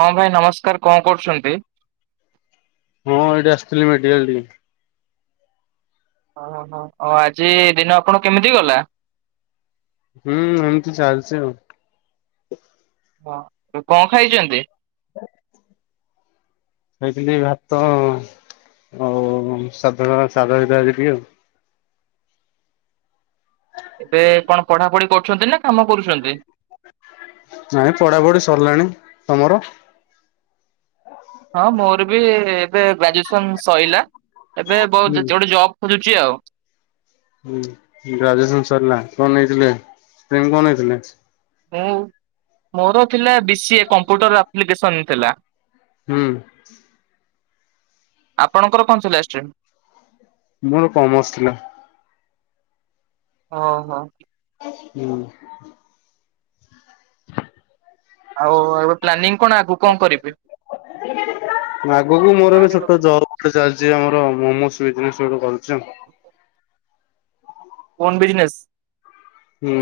ହଁ ଭାଇ ନମସ୍କାର କଣ କରୁଚନ୍ତି? କଣ ଏଇଠି ଆସିଥିଲି ମେଡିକାଲ ଟିକେ। ଓ ହୋ ଆଜି ଦିନ ଆପଣ କେମିତି ଗଲା? ହୁଁ ଏମିତି ଚାଲିଚି ଆଉ। ହଁ କଣ ଖାଇଚନ୍ତି? ହେଇଥିଲି ଭାତ ଆଉ ସାଧା ସାଧା ଦିଟା ଟିକେ ଆଉ। ଏବେ କଣ ପଢାପଢି କରୁଚନ୍ତି ନା କାମ କରୁଚନ୍ତି? ନାଇଁ ପଢାପଢି ସରିଲାଣି। ତମର? ହଁ ମୋର ବି ଏବେ ଗ୍ରାଜୁଏସନ ସଇଲା। ଏବେ ବହୁ ହୁଁ ଗୋଟେ ଜବ୍ ଖୋଜୁଚି ଆଉ। ଗ୍ରାଜୁଏସନ ସରିଲା କଣ ହେଇଥିଲେ ଷ୍ଟ୍ରିମ୍ କଣ ନେଇଥିଲେ? ମୁଁ ମୋର ଥିଲା B C A computer application ଥିଲା। ହୁଁ। ଆପଣଙ୍କର କଣ ଥିଲା ଷ୍ଟ୍ରିମ୍? ମୋର କମର୍ସ ଥିଲା। ହଁ, ହଁ। ହୁଁ। ଆଉ ଏବେ ପ୍ଲାନିଂ କଣ? ଆଗକୁ କଣ କରିବେ? ଆଗକୁ ମୋର ଏବେ ଛୋଟ ଜବ୍ ଗୋଟେ ଚାଲିଛି ଆମର। ମୋମୋସ୍ ବିଜନେସ ଗୋଟେ କରୁଛି। Own business. ହୁଁ।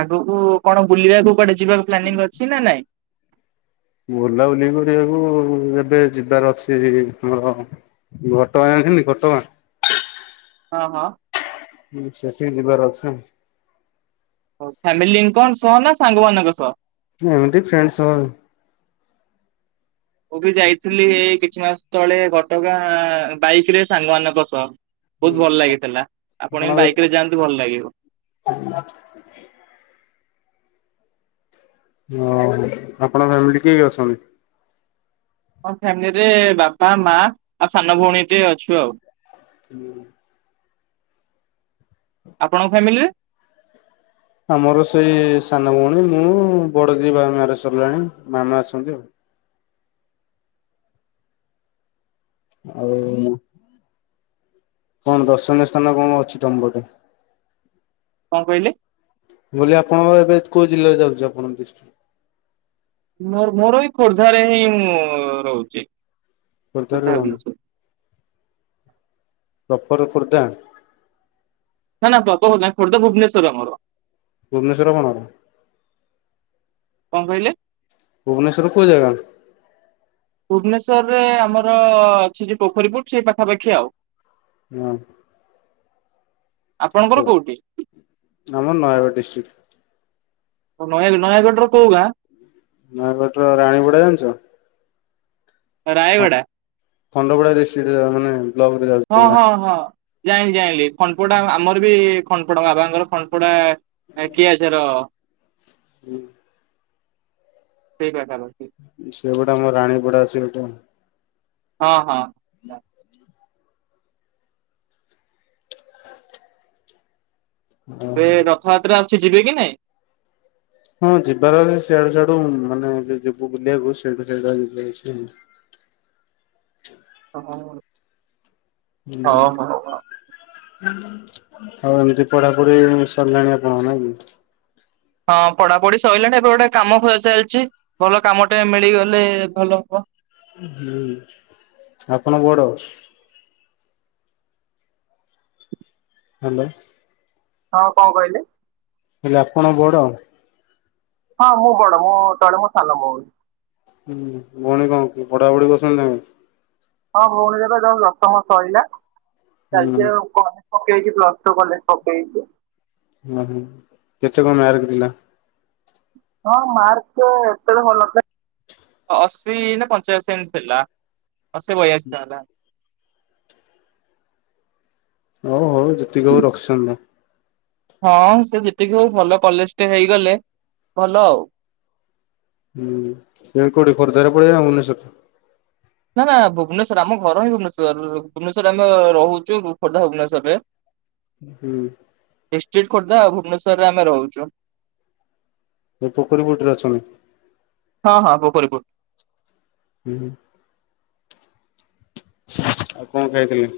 ଆଗକୁ କଣ, ବୁଲିବାକୁ କୁଆଡେ ଯିବାକୁ ପ୍ଲାନିଂ ଅଛି ନା ନାଇଁ? ବୁଲାବୁଲି କରିବାକୁ ଏବେ ଯିବାର ଅଛି ଆମର ଘଟଗାଁ । ଏମିତି ଘଟଗାଁ। ହଁ, ହଁ। ସେଠିକି ଯିବାର ଅଛି। ଫ୍ୟାମିଲିିଙ୍କ ସହ ନା? ସାଙ୍ଗମାନଙ୍କ ସହ? ଏମିତି ଫ୍ରେଣ୍ଡ ସହ। ମୁଁ ବି ଯାଇଥିଲି ଏଇ କିଛି ମାସ ତଳେ ଘଟଗାଁ, ବାଇକ୍ ରେ ସାଙ୍ଗମାନଙ୍କ ସହ। ବହୁତ ଭଲ ଲାଗିଥିଲା। ଆପଣ ବାଇକରେ ଯାଆନ୍ତୁ ଭଲ ଲାଗିବ। ଓହ, ଆପଣଙ୍କ ଫ୍ୟାମିଲି କେଏ କିଏ ଅଛନ୍ତି? ଆମ ଫ୍ୟାମିଲିରେ ବାପା, ମା ଆଉ ସାନ ଭଉଣୀ ଟେ ଅଛୁ ଆଉ। ହୁଁ। ଆପଣଙ୍କ ଫ୍ୟାମିଲିରେ? ଆମର ସେଇ ସାନ ଭଉଣୀ ମୁଁ ବଡ ଦି-ବା ମାରେଜ ସରିଲାଣି ମାମା ଅଛନ୍ତି ଆଉ। ଆଉ। କଣ ଦର୍ଶନୀୟ ସ୍ଥାନ, କଣ ଅଛି ତମ ପେଟ? କଣ କହିଲେ? ମୁଁ କହିଲି ଆପଣଙ୍କ ଏବେ କୋଉ ଜିଲ୍ଲାରେ, ଯାଉଛି ଆପଣଙ୍କ ଡିଷ୍ଟ୍ରିକ? ମୋର, ମୋର ଏଇ ଖୋର୍ଦ୍ଧାରେ ହିଁ ମୁଁ ରହୁଛି। ଖୋର୍ଦ୍ଧା ଖୋର୍ଦ୍ଧାରେ ଭୁବନେଶ୍ୱର। । ଉପୋର ଖୋର୍ଦ୍ଧା। ନା ନା ପବ ଗଦା, ଖୋର୍ଦ୍ଧା ଭୁବନେଶ୍ୱର ଆମାର। ଭୁବନେଶ୍ୱର କଣ ହବ? କଣ କହିଲେ? ଭୁବନେଶ୍ୱର କୋଉ ଯାଗାରେ? ଭୁବନେଶ୍ୱର ରେ ଆମର ଅ-ଅଛି ଯୋଉ ପୋଖରୀପୁଟ ସେଇ ପାଖାପାଖି ଆଉ। ନା। ଆପଣଙ୍କର କୋଉଠି? ଆମର ନୟାଗଡ଼ ଡିଷ୍ଟ୍ରିକ୍। ଓ ନୟାଗଡ ।ନୟାଗଡ଼ ର କୋଉ ଗାଁ? ନୟାଗଡ ର ରାଣିବୁଡା ଜାଣିଚ? ରାୟଗଡା ଖଣ୍ଡପଡା ଡିଷ୍ଟ୍ରିକ୍ଟ ମାନେ ବ୍ଲକରେ ।ହଁ, ଯାଉଛି ହଁ, ହଁ ଜାଣି ଜାଣିଲି, ଖଣ୍ଡପଡା ଆମର ବି ଖଣ୍ଡପଡା ବାବାଙ୍କର, ଖଣ୍ଡପଡା କିଆ ସେର ହୁଁ। ସେଇ ବା। ସେଗୁଡା ଆମର ରାଣୀପଡା ଅଛି ଗୋଟେ। ହଁ, ହଁ। ବେ ଓହୋ। ରଥଯାତ୍ରା ଆସୁଛି ଯିବି କି ନାଇଁ? ହଁ ଯିବାର ଅଛି ସିଆଡୁ, ସିଆଡୁ ମାନେ ଏବେ ଯିବୁ ବୁଲିବାକୁ ସେଇଠୁ ଯାଇକି ଧରିକି ପଳେଇ ଆସିବୁ। ହ, ହଁ ହୋଉ ଆଉ। ହଉ ଏମିତି ପଢାପଢି ସରିଲାଣି ଆପଣଙ୍କର ନାଇଁ କି ହଁ ପଢାପଢି ସରିଲାଣି ଏବେ ଗୋଟେ କାମ ଖୋଜା ଚାଲିଛି ଭଲ କାମ ଟେ ମିଳିଗଲେ ଭଲ ହବ ହୁଁ ଆପଣ ବଡ ହାଲୋ ହଁ କଣ କହିଲେ ହେଲେ ଆପଣ ବଡ ହଁ ମୁଁ ବଡ ମୋ ତଳେ ମୋ ସାନ ଭଉଣୀ ହୁଁ ଭଉଣୀ କଣ ପଢାପଢି ପସନ୍ଦନାହିଁ ହଁ ଭଉଣୀର ଏବେ ଯୋଉ ଦଶମ ସରିଲା ହୁଁ ଚାଲିଚି ଆଉ କଣ ପକେଇଚି ପ୍ଲସ୍‌ ଟୁ କଲେଜ ପକେଇଚି ଓ ହୋ କେତେ କମ ମାର୍କ ଥିଲା ହଁ ମାର୍କ ଏତେ ଭଲ ନଥିଲା ଅଶି ନା ପଞ୍ଚାଅଶୀ ଏମିତି ଥିଲା ଅଶୀ ବୟାଶୀ ହେଲା ହଉ ହଉ ଯେତିକି ହଉ ରଖିଛନ୍ତିତ ହଁ ସେ ଯେତିକି ହଉ ଭଲ କଲେଜ ଟେ ହେଇଗଲେ ଭଲ ଆଉ ହୁଁ ସେ କୋଉଠି ଖୋର୍ଦ୍ଧାରେ ପଢିବ ନା ଭୁବନେଶ୍ୱର ରେ ନା ନା ଭୁବନେଶ୍ଵର ଆମ ଘର ହିଁ ଭୁବନେଶ୍ଵର ଭୁବନେଶ୍ୱର ରେ ଆମେ ରହୁଛୁ ଖୋର୍ଦ୍ଧା ଭୁବନେଶ୍ୱରରେ ହୁଁ ଡିଷ୍ଟ୍ରିକ ଖୋର୍ଦ୍ଧା ଭୁବନେଶ୍ୱରରେ ଆମେ ରହୁଛୁ ଏ ପୋଖରୀ ପୁଟରେ ଅଛନ୍ତି ହଁ ହଁ ପୋଖରୀ ପୁଟ ହୁଁ ଆଉ କଣ ଖାଇଥିଲେ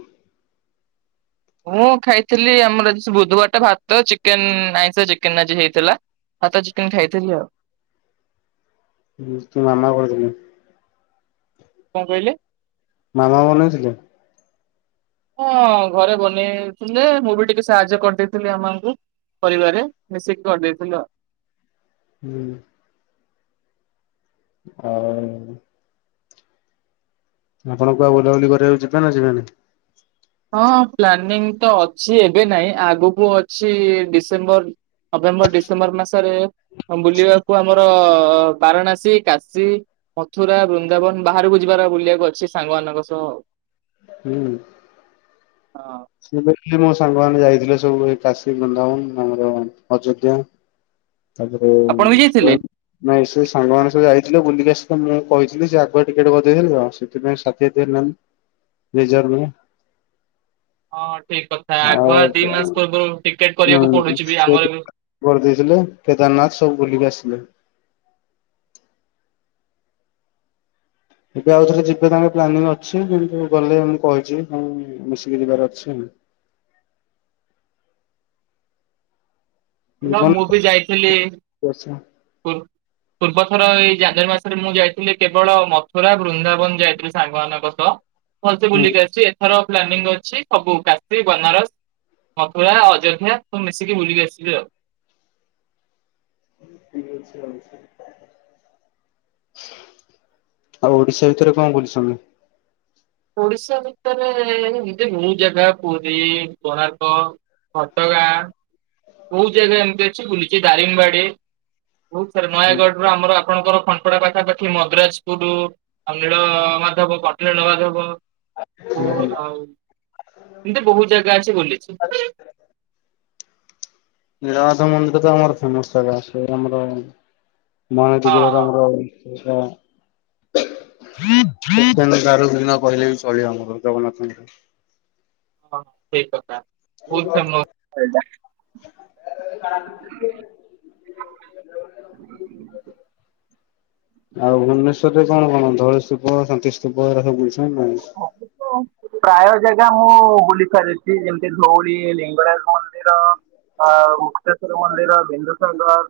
ମୁଁ ଖାଇଥିଲି ଆମର ଆଜି ସେଇ ବୁଧବାର ଟା ଭାତ ଚିକେନ ଆଇଁଷ ଚିକେନ ଆଜି ହେଇଥିଲା ଭାତ ଚିକେନ ଖାଇଥିଲି ଆଉ ତମ ମାମା କରିଥିଲେ କଣ କହିଲେ ମାମା ବନେଇଥିଲେ ହଁ ଘରେ ବନେଇଥିଲେ ମୁଁ ବି ଟିକେ ସାହାଯ୍ୟ କରିଦେଇଥିଲି ମାମା ଙ୍କୁ ପରିବାରରେ ମିଶିକି କରିଦେଇଥିଲୁ ଆଉ ହୁଁ ହଉ ଆପଣଙ୍କୁ ଆଉ ବୁଲାବୁଲି କରିବାକୁ ଯିବେ ନା ସେମାନେ ହଁ ପ୍ଲାନିଂ ତ ଅଛି ଏବେ ନାହିଁ ଆଗକୁ ଅଛି ଡିସେମ୍ବର ନଭେମ୍ବର ଡିସେମ୍ବର ମାସରେ ବୁଲିବାକୁ ଆମର ଆ ବାରାଣାସୀ କାଶୀ ମଥୁରା ବୃନ୍ଦାବନ ବାହାରକୁ ଯିବାର ବୁଲିବାକୁ ଅଛି ସାଙ୍ଗ ମାନ କସ ହୁଁ ସେ ଏ ସାଙ୍ଗମାନୋନ ଯାଇଥିଲେ ସବୁ କାଶୀ ବଧାବନ ଆମର ଅଯୋଧ୍ୟା ଆପଣ ବି ଯାଇଥିଲେ? ତାପରେ ସେ ସାଙ୍ଗ ମାନ ସ ଯାଇ ବୁଲିକ ଆସିଲ ତ ମୁଁ କହିଥିଲି ଯେ ଆଗୁଆ ଟିକେଟେ ବଜେଇଥିଲି ଆ ସେଥିପାଇଁ ସାଥିୀାତ ହେନାନ୍ତି ଲଜର ସେଠିକ କଥା ଆଗୁଆ ଦି ମାସ ପୂର୍ବରୁ ଟିକେଟ କରିବାକୁ ହୁଁ ପଡୁଛି ବି ସେ ଆମର ବି କରିଦେଇଥିଲେ କେଦାରନାଥ ସବୁ ବୁଲିକି ଆସିଲଥିଲେ ଏବେ ଆଉ ଥରେ ଯିବେ ତାଙ୍କର ପ୍ଲାନିଂ ଅଛି କିନ୍ତୁ ଗଲେ ମୁଁ କହିଛି କ ମିଶିକି ଯିବାର ଅଛି ନା ଜୀବନ ମୁଁ ବି ଯାଇଥିଲି ବର୍ଷ ପୂର୍ବ ର ଏଇ ଜାନୁଆରୀ ମାସରେ ମୁଁ ଯାଇଥିଲି କେବଳ ମଥୁରା ବୃନ୍ଦାବନ ଯାଇଥିଲି ସାଙ୍ଗମାନାନଙ୍କ ସହ ଭସ ହୁଁ। ବୁଲିକି ଆସିଛି ଏଥର ପ୍ଲାନିଂ ଅଛି ସବୁ କାଶୀ ବନାରସ ମଥୁରା ଅଯୋଧ୍ୟା ତୁ ମିଶିକି ବୁଲିକି ଆସଲୁ ଆଉ। ଠିକ ଅଛି [inaudible] ଆଉ ଓଡ଼ିଶା ଭିତରେ କଣ ବୁଲିଛ ମି। ଓଡ଼ିଶା ଭିତରେ ଏଭିଦେ‌ ବୋହୁତ୍ ଜାଗା ପୁରୀ କୋଣାର୍କ ଘଟଗାଁ। ବୋହୁତ୍ ଜାଗା ଏମିତି ଅଛି ବୁଲିଛି ଦାରିଙ୍ଗ୍ ବାଡ଼ି ବୋହୁତ୍ ସାରା ନୟାଗଡ଼ ର ଆମର ଆପଣଙ୍କର ଖଣ୍ଟ୍ ପଡ଼ା ପାଖାପାଖି ମଦ୍ ରାଜ୍ ପୁରୁ ଅନୀଳ ମାଧବ କଟଳୀ ନ ମାଧବ। ଓ ଆଉ ଏମ୍ ତି ବୋହୁତ୍ ଜାଗା ଅଛି ବୁଲିଛି। ନୀଳ ମାଧବ ମନ୍ଦିର ତ ଆର ଫେମସ୍ ଜାଗା ସେ ଆମର ମାଣତୀ ହଁ ହଁ ଗୋଳରାମ ରାଉ ସେଇଟା। ଉକନ୍ ଦାରୁ ବିମା କହିଲେ ବି ଚଳିବ ଆମର ଜଗନ୍ନାଥଙ୍କର। ହଁ ସେଇ କଥା ବୋହୁତ୍ ଫେମସ୍ ସେଇଟା। [unintelligible] ଆଉ ଭୁବନେଶ୍ଵରରେ କଣ କଣ ଧଳସୂପ ଶାନ୍ତି ସ୍ତୂପ ଏରା ସବୁ ବୁଲ୍ ଛ। [unintelligible] ପ୍ରାୟ ଜାଗା ମୁଁ ବୁଲି ସାରିଛି ଯେମିତି ଧଉଳି ଲିଙ୍ଗରାଜ ମନ୍ଦିର ଆ ମୁକ୍ତେଶ୍ୱର ମନ୍ଦିର ବିନ୍ଦୁସାଗର୍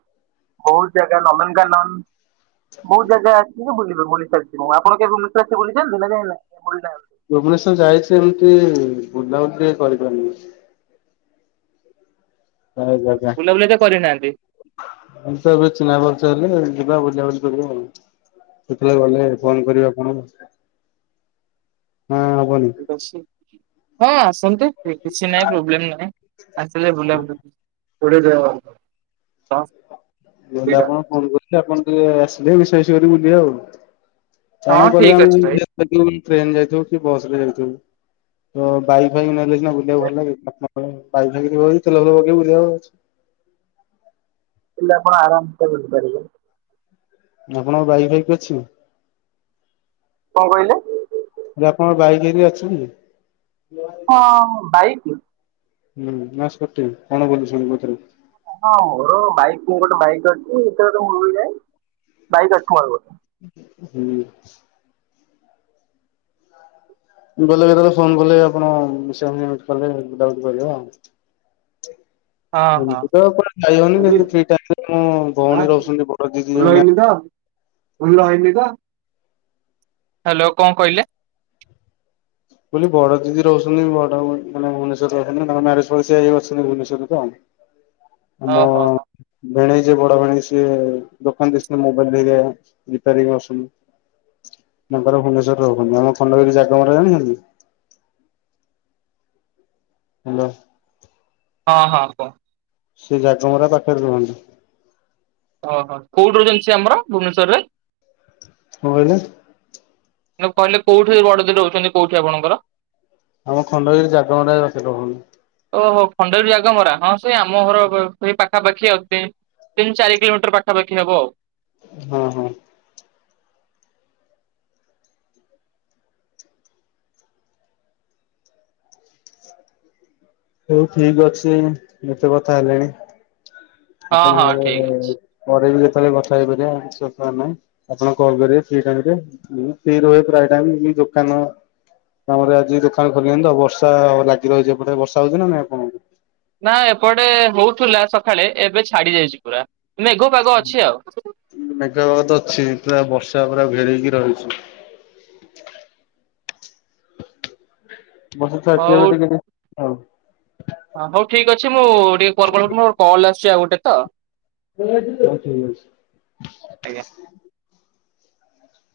ବୋହୁତ୍ ଜାଗା ନନ୍ଦନ୍ କାନନ୍। ବୋହୁତ୍ ଜାଗା ଅଛି ବୁଲିବେ ବୁଲି ସାରିଛି ମୁଁ ଆପଣ କେବେ ଭୁବନେଶ୍ୱର ଆସି ବୁଲିଛନ୍ତି ମାନେ ଭୁବନେଶ୍ୱର ଯାଇଛି ଏମିତି ବୁଲାବୁଲି ଟିକେ କରିପାରିନି। ହଏ ଜଗା ବୁଲାବୁଲି ତ କରିନାହାନ୍ତି ଇନ୍ ସର୍ ବିତି ନାଁ ପଚାରିଲି ଯିବା ବୁଲାବୁଲି କରିବା ଆଉ ସେତେବେଳେ ଗଲେ ହଁ ଫୋନ୍ କରିବେ ଆପଣ। ଠିକ୍ ଅଛି ହଁ ଆସନ୍ତି। କିଛି ନାହିଁ ପ୍ରୋବ୍ଲେମ୍ ନାହିଁ ଆସିବେ ବୁଲାବୁଲୁ କୋଡ଼ି ଦେଅତ ଟ ମୁଁ କହିଲି ଆପଣ ଫୋନ୍ କରିଥିଲେ ଆପଣ ଟିକେ ଆସିଲେ ମିଶା ମିଶି କରି ବୁଲିବା ଆଉ। ହଁ କଣ କଲେ ଠିକ ଆମେ ଅଛି ଭାଇ। [inaudible] ଟ୍ରେନ ଯାଇଥିବୁ କି ବସରେ ଯାଇଥିବୁ। ହ ତ ବାଇ ଫାଇ ନେଲେ ସିନା ବୁଲିବାକୁ ଭଲ ଲାଗେ [inaudible] ବାଇ ଫାଇ ନେବ ଯଦି ତେଲ ଫେଲ ପକେଇ ବୁଲିବ ଚ୍। ହେଲେ ଆପଣ ଆରାମ୍ ସେ ବୁଲିପାରିବେ। ଆପଣଙ୍କ ବାଇକ୍ ଫାଇକ୍ ଅଛି? କଣ କହିଲେ? କହିଲି ଆପଣଙ୍କ ବାଇକ୍ ହେରିକା ଅଛି କି? ଅଁ ବାଇକି? ହୁଁ ନା ସ୍କୁଟି ଆପଣ ବୁଲିଛନ୍ତି କୋଉଥିରେ? ହଁ ମୋର ବାଇକ୍ ମୁଁ ଗୋଟେ ବାଇକ୍ ଅଛି ହେଟା ଗୋଟେ ମୁଁ ବୁଲିଯାଏ ବାଇକ୍ ଅଛି ମୋର ଗୋଟେ । ଠି ଅଛି। ଗଲେ କେତେବେଳେ ଫୋନ୍ କଲେ ଆପଣ ମିସାମି ମିଉଟ୍ କଲେ ବୁଦିବୁଦି କରିବା ଆଉ। ହଁ [unintelligible] ହଁ। ଏମିତି ତ କୁଆଡ଼େ ଯାଇହଉନି ଏଇ ଯୋଉ ଫ୍ରି ଟାଇମ୍ ରେ ଯୋଉ ଭଉଣୀ ରହୁଛନ୍ତି ବଡ଼ ଦିଦି ଜଣେ ଭୁଲ ହେଇନି ତ? ହ୍ୟାଲୋ କଣ କହିଲେ? କହିଲି ବଡ଼ ଦିଦି ରହୁଛନ୍ତି ବଡ଼ ମାନେ ଭୁବନେଶ୍ୱରରେ ରହୁଛନ୍ତି ତାଙ୍କ ମ୍ୟାରେଜ ସେ ଅଛନ୍ତି ଭୁବନେଶ୍ଵର୍ ରେ ତ। ଅ ହ ହ। ଭିଣେଇ ଯିଏ ବଡ଼ ଭିଣେଇ ସିଏ ଦୋକାନ୍ ଦେଇଛନ୍ତି ବମୋବାଇଲ୍ ରେ ଇଏ ରିପାରିଂ କରୁଛନ୍ତି। ତାଙ୍କର ଭୁବନେଶ୍ୱରରେ ରହୁଛନ୍ତି ଆମ ଖଣ୍ଡଗିରି ଜାଗା ମର ଜାଣିଛନ୍ତି? ହ୍ୟାଲୋ। ହଁ ହଁ କୁହ। ସେ ଜକମରା ପାଖରେ ରୁହନ୍ତୁ । ଓହୋ କୋଉଠି ରଛି ଆମର ଭୁବନେଶ୍ଵରରେ । କହିଲେ କିୁ କହିଲେ କୋଉଠି ବଡଦ ରହୁଛନ୍ତି କୋଉଠି ଆପଣଙ୍କର ଆମ ଖଣ୍ଡଗିରି ଜାଗର ପାଖେ ରହୁନ ଓହୋ ଖଣ୍ଡେୁର ଜାଗ ମରା ହଁ ସେଇ ଆମ ଘର ସେଇ ପାଖାପାଖି ଅତି ତିନି ଚାରି କିଲୋମିଟର ପାଖାପାଖି ହବ ଆଉ ହଁ ହଁ । ହଉ ଠିକ ଅଛି ମତେ କଥା ହେଲେଣି । ଆପଣ ହଁ ହଁ ଠିକ ଅଛି। ପରେ ବି କଥା ହେଇପାରିବ ନାହିଁ ଆପଣ କଲ୍ କରିବେ ଟ ରହ ପ୍ରାୟ ଟ ଦୋକାନ ଆମରେ ଆଜି ଦୋକାନ ଖୋଲି ନିଅ ତ ଆଉ ବର୍ଷା ଲାଗି ରହିଛିପଟେ ବର୍ଷା । ସଜ ମପଣ [unintelligible] ନା ଏପଟେ ହଉଥିଲା ସକାଳେ ଏବେ ଛାଡି ଯାଇଛି ପୁରା । ମେଘ ତ ଅଛି ପୁରା ବର୍ଷା । ପା ଘେରକି ରହିଛୁ । ବର୍ଷା ଛାଡିଛିଏବେ ଟିକେ ଟିକେ । ହଁ ହଉ ଠିକ ଅଛି ମୁଁ ଟିକେ ମୋର କଲ ଆସୁଛି ଆଉ ଗୋଟେ ତ ଠିକ୍ ଅଛି। ଆଜ୍ଞା।